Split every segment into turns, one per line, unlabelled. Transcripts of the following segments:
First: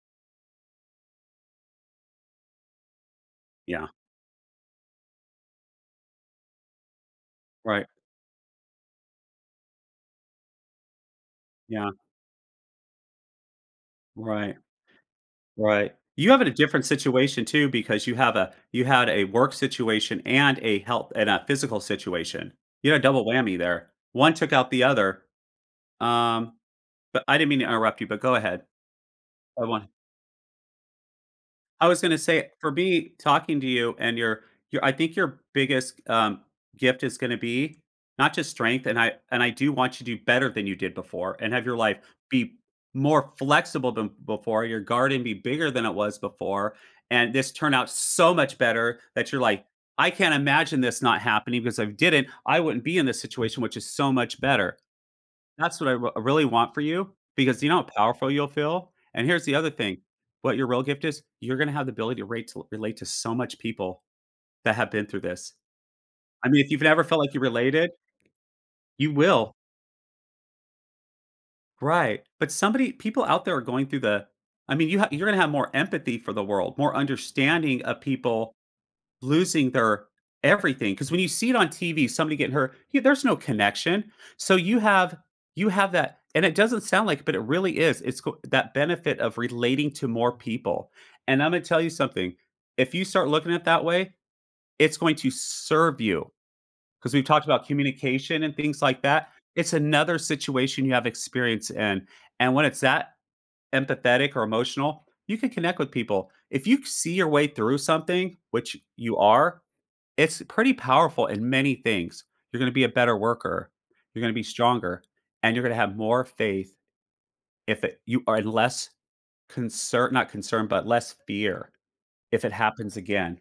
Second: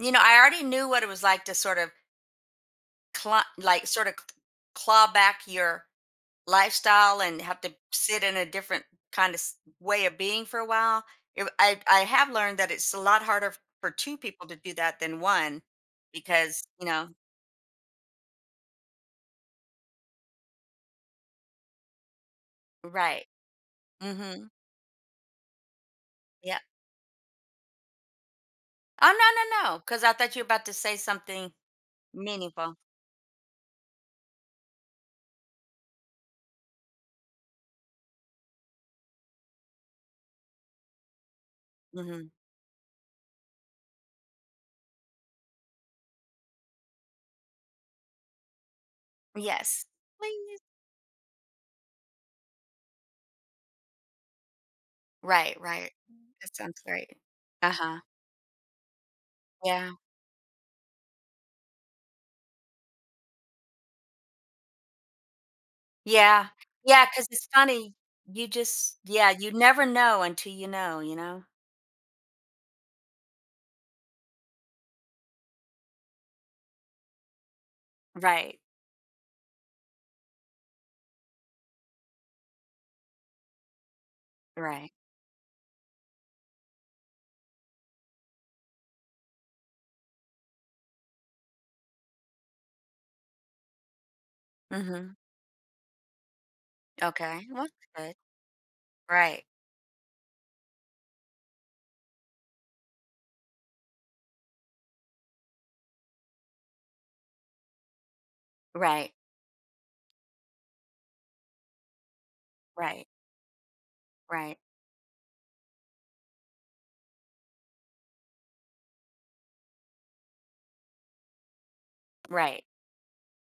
You know, I already knew what it was like to, sort of cla like,
Yeah.
sorta claw back your lifestyle and have to
Right.
sit in a different kinda s way of being for a while. It w I
Yeah.
I have learned that it's a lot harder for 2 people
Right.
to do that than 1
Right. You have it a
because,
different
you know
situation, too, because you have a you had a work situation and a health and a physical situation. You had a double
Right.
whammy there, one
Mhm.
took out the other. Um,
Yeah.
but I didn't mean to interrupt you but go ahead.
Oh no,
I
no, no,
wan
'cause I thought you're about to say something,
I was gonna say, for
meaningful.
me, talking to you and your your I think your biggest g um, gift is gonna be, not just strength, and I and I do want you to do better than you did before and have your life
Mhm.
be more flexible than before, your garden be bigger than it was before, and this turn out so much better that you're like,
Yes.
"I can't
Please.
imagine this not happening, because if it didn't, I wouldn't be in this situation which is so much better."
Right,
That's what
right.
I r really
That
want for
sounds great.
you because, you know how
Uh-huh.
powerful you'll feel, and here's the other
Yeah.
thing. What your real gift is, you're gonna have the ability to ratel relate to so much people that have been through this,
Yeah.
I mean, if you've never
Yeah,
felt
'cause
like you
it's
related
funny, you just
you
yeah, you
will.
never know until you know, you know?
Right, but somebody people out there are going through the I mean, you ha you're gonna have more empathy for the world, more understanding of people
Right.
losing their everything, 'cause when you see it on TV, somebody getting hurt, yo there's no connection, so, you
Right.
have you have that, and it doesn't sound like, but it really is, it's c that benefit of relating to more people, and Imma tell you something, if you start looking at that way, it's going
Mhm.
to serve you, 'cause we've talked
Okay. Well,
about
that's good.
communication and things like that.
Right.
It's another situation you have experience in, and when it's that empathetic or emotional, you can connect with people. If you c see your way through something, which
Right.
you are, it's pretty powerful in many things. You're gonna be a
Right.
better worker, you're gonna be
Right.
stronger, and you're gonna have more faith if i you are less concer not concern, but less fear if it
Right.
happens again,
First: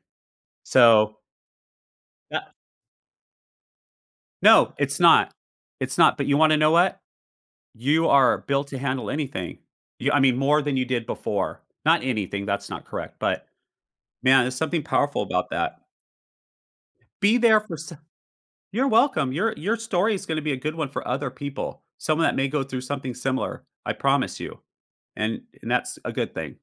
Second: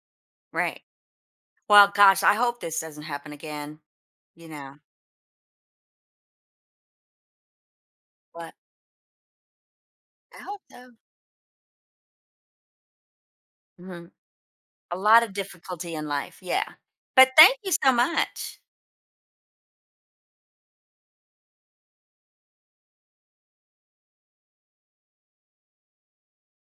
Right.
so
Well, gosh, I
Yea
hope this doesn't happen again, you
No,
know?
it's not. It's not, but, you wanna know what? You are
What?
built to handle anything. You I mean,
I hope
more than you
so.
did before. Not anything, that's not correct, but,
Mhm.
man, there's something
A
powerful
lot of
about that.
difficulty in life, yeah, but
Be
thank
there
you
for
so
so
much.
you're welcome. Your your story is gonna be a good one for other people, someone that may go through something similar. I promise you, and and that's a good thing.